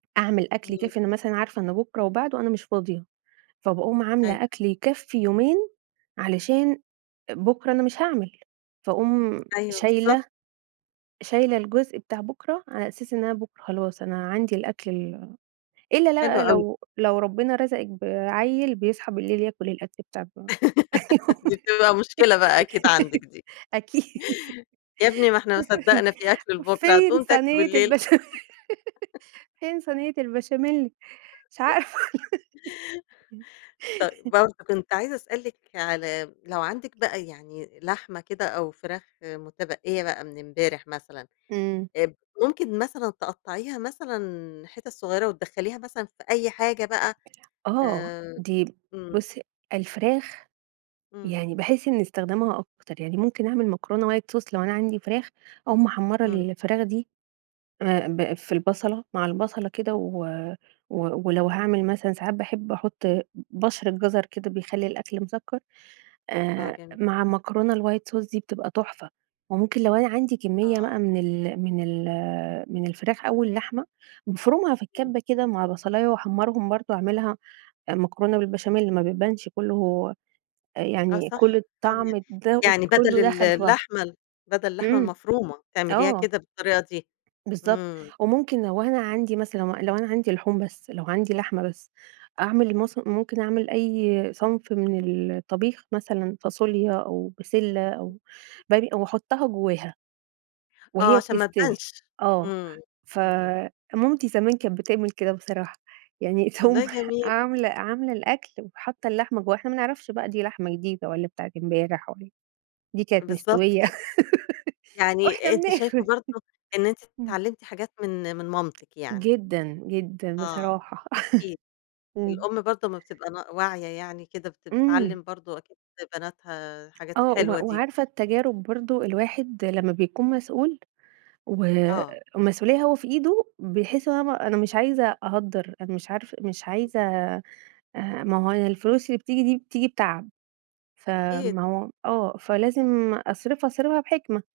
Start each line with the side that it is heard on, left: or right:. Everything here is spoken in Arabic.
right: أعمل أكل
left: امم.
right: يكفّي أنا مثلًا عارفة إن بكرة وبعده أنا مش فاضية، فباقوم
left: أيوه.
right: عاملة أكل يكفي يومين علشان بكرة أنا مش هاعمل. فأقوم
left: أيوه،
right: شايلة
left: بالضبط.
right: شايلة الجزء بتاع بكرة، على أساس إن أنا بكرة خلاص أنا عندي الأكل ال إلّا
left: حلو
right: بقى
left: أوي.
right: لو لو ربنا رزقِك بعيّل بيصحى بالليل ياكل الأكل بتاعكم
left: دي بتبقى مشكلة بقى أكيد عندِك دي.
right: [unintelligible] أكيد.
left: يا ابني ما إحنا ما صدّقنا في أكل لبكرة
right: فين
left: هتقوم تاكله
right: صينية
left: بالليل؟
right: البشام فين صينية البشاميل؟ مش عارفة.
left: طيب،
right: امم.
left: برضو كنت عايزة أسألِك على لو عندِك بقى يعني لحمة كده أو فراخ متبقيّة بقى من امبارح مثلًا،
right: امم.
left: آآ ب ممكن مثلًا تقطعيها مثلًا حتت صغيرة وتدخليها مثلًا في أي حاجة بقى؟
right: آه،
left: آآ،
right: دي
left: امم.
right: بُصي، الفراخ،
left: امم.
right: يعني باحس إن استخدمها أكتر، يعني ممكن أعمل مكرونة white sauce لو أنا عندي فراخ أو محمرة
left: امم.
right: الفراخ دي، آآ ب في البصلة، مع البصلة كده و ولو هاعمل مثلًا ساعات باحب أحط ب بَشرة جزر كده بيخلي الأكل مسكّر،
left: آه،
right: آآ،
left: جميل.
right: مع مكرونة الwhite sauce دي بتبقى تحفة. وممكن لو أنا عندي كمية بقى
left: آه.
right: من ال من ال من الفراخ أو اللحمة، بافرمها في
left: امم.
right: الكبة كده مع بصلاية واحمرهم برضو، أعملها مكرونة بالبشاميل ما بيبانش كلّه
left: آه
right: يعني
left: صح،
right: كل
left: [unintelligible]
right: الطعم ده
left: يعني بدل
right: كلّه
left: ال
right: دخل في بعضه.
left: اللحمة ال بدل اللحمة
right: امم،
left: المفرومة، تعمليها
right: آه.
left: كده بالطريقة دي؟
right: بالضبط،
left: امم.
right: وممكن لو أنا عندي مثلًا لو أنا عندي لحوم بس، لو عندي لحمة بس، أعمل مث ممكن أعمل
left: ام
right: أي صنف من الطبيخ مثلًا، فاصوليا أو بسلة أو باجي واحطها جواها،
left: آه،
right: وهي
left: علشان ما
right: بتستوي.
left: تبانش؟
right: آه،
left: امم، امم.
right: فمامتي زمان كانت بتعمل كده بصراحة، يعني تقوم
left: والله جميل.
right: عاملة عاملة الأكل وحاطّة اللحمة جواها، إحنا ما نعرفش بقى دي لحمة جديدة والّا بتاعة امبارح والّا دي كانت
left: بالضبط
right: مستوية.
left: كده.
right: وإحنا
left: يعني أنتِ شايفة
right: بناكل.
left: برضو إن أنتِ
right: امم.
left: اتعلمتِ حاجات من من مامتِك يعني؟
right: جدًا، جدًا
left: آه،
right: بصراحة.
left: أكيد،
right: امم.
left: الأم برضو أما بتبقى ن واعية يعني كده بت بتعلم
right: إمم.
left: برضو أكيد بناتها الحاجات
right: آه، و
left: الحلوة دي.
right: وعارفة التجارب برضو، الواحد لمّا بيكون مسؤول
left: آه.
right: والمسؤوليّة هو في إيده، بيحس إن هو أنا م أنا مش عايزة أ أهدّر، أنا مش عارف مش عايزة آآ، ما هو أنا الفلوس اللي بتيجي دي، بتيجي بتعب،
left: أكيد.
right: فما هو آه، فلازم أصرفها، أصرفها بحكمة.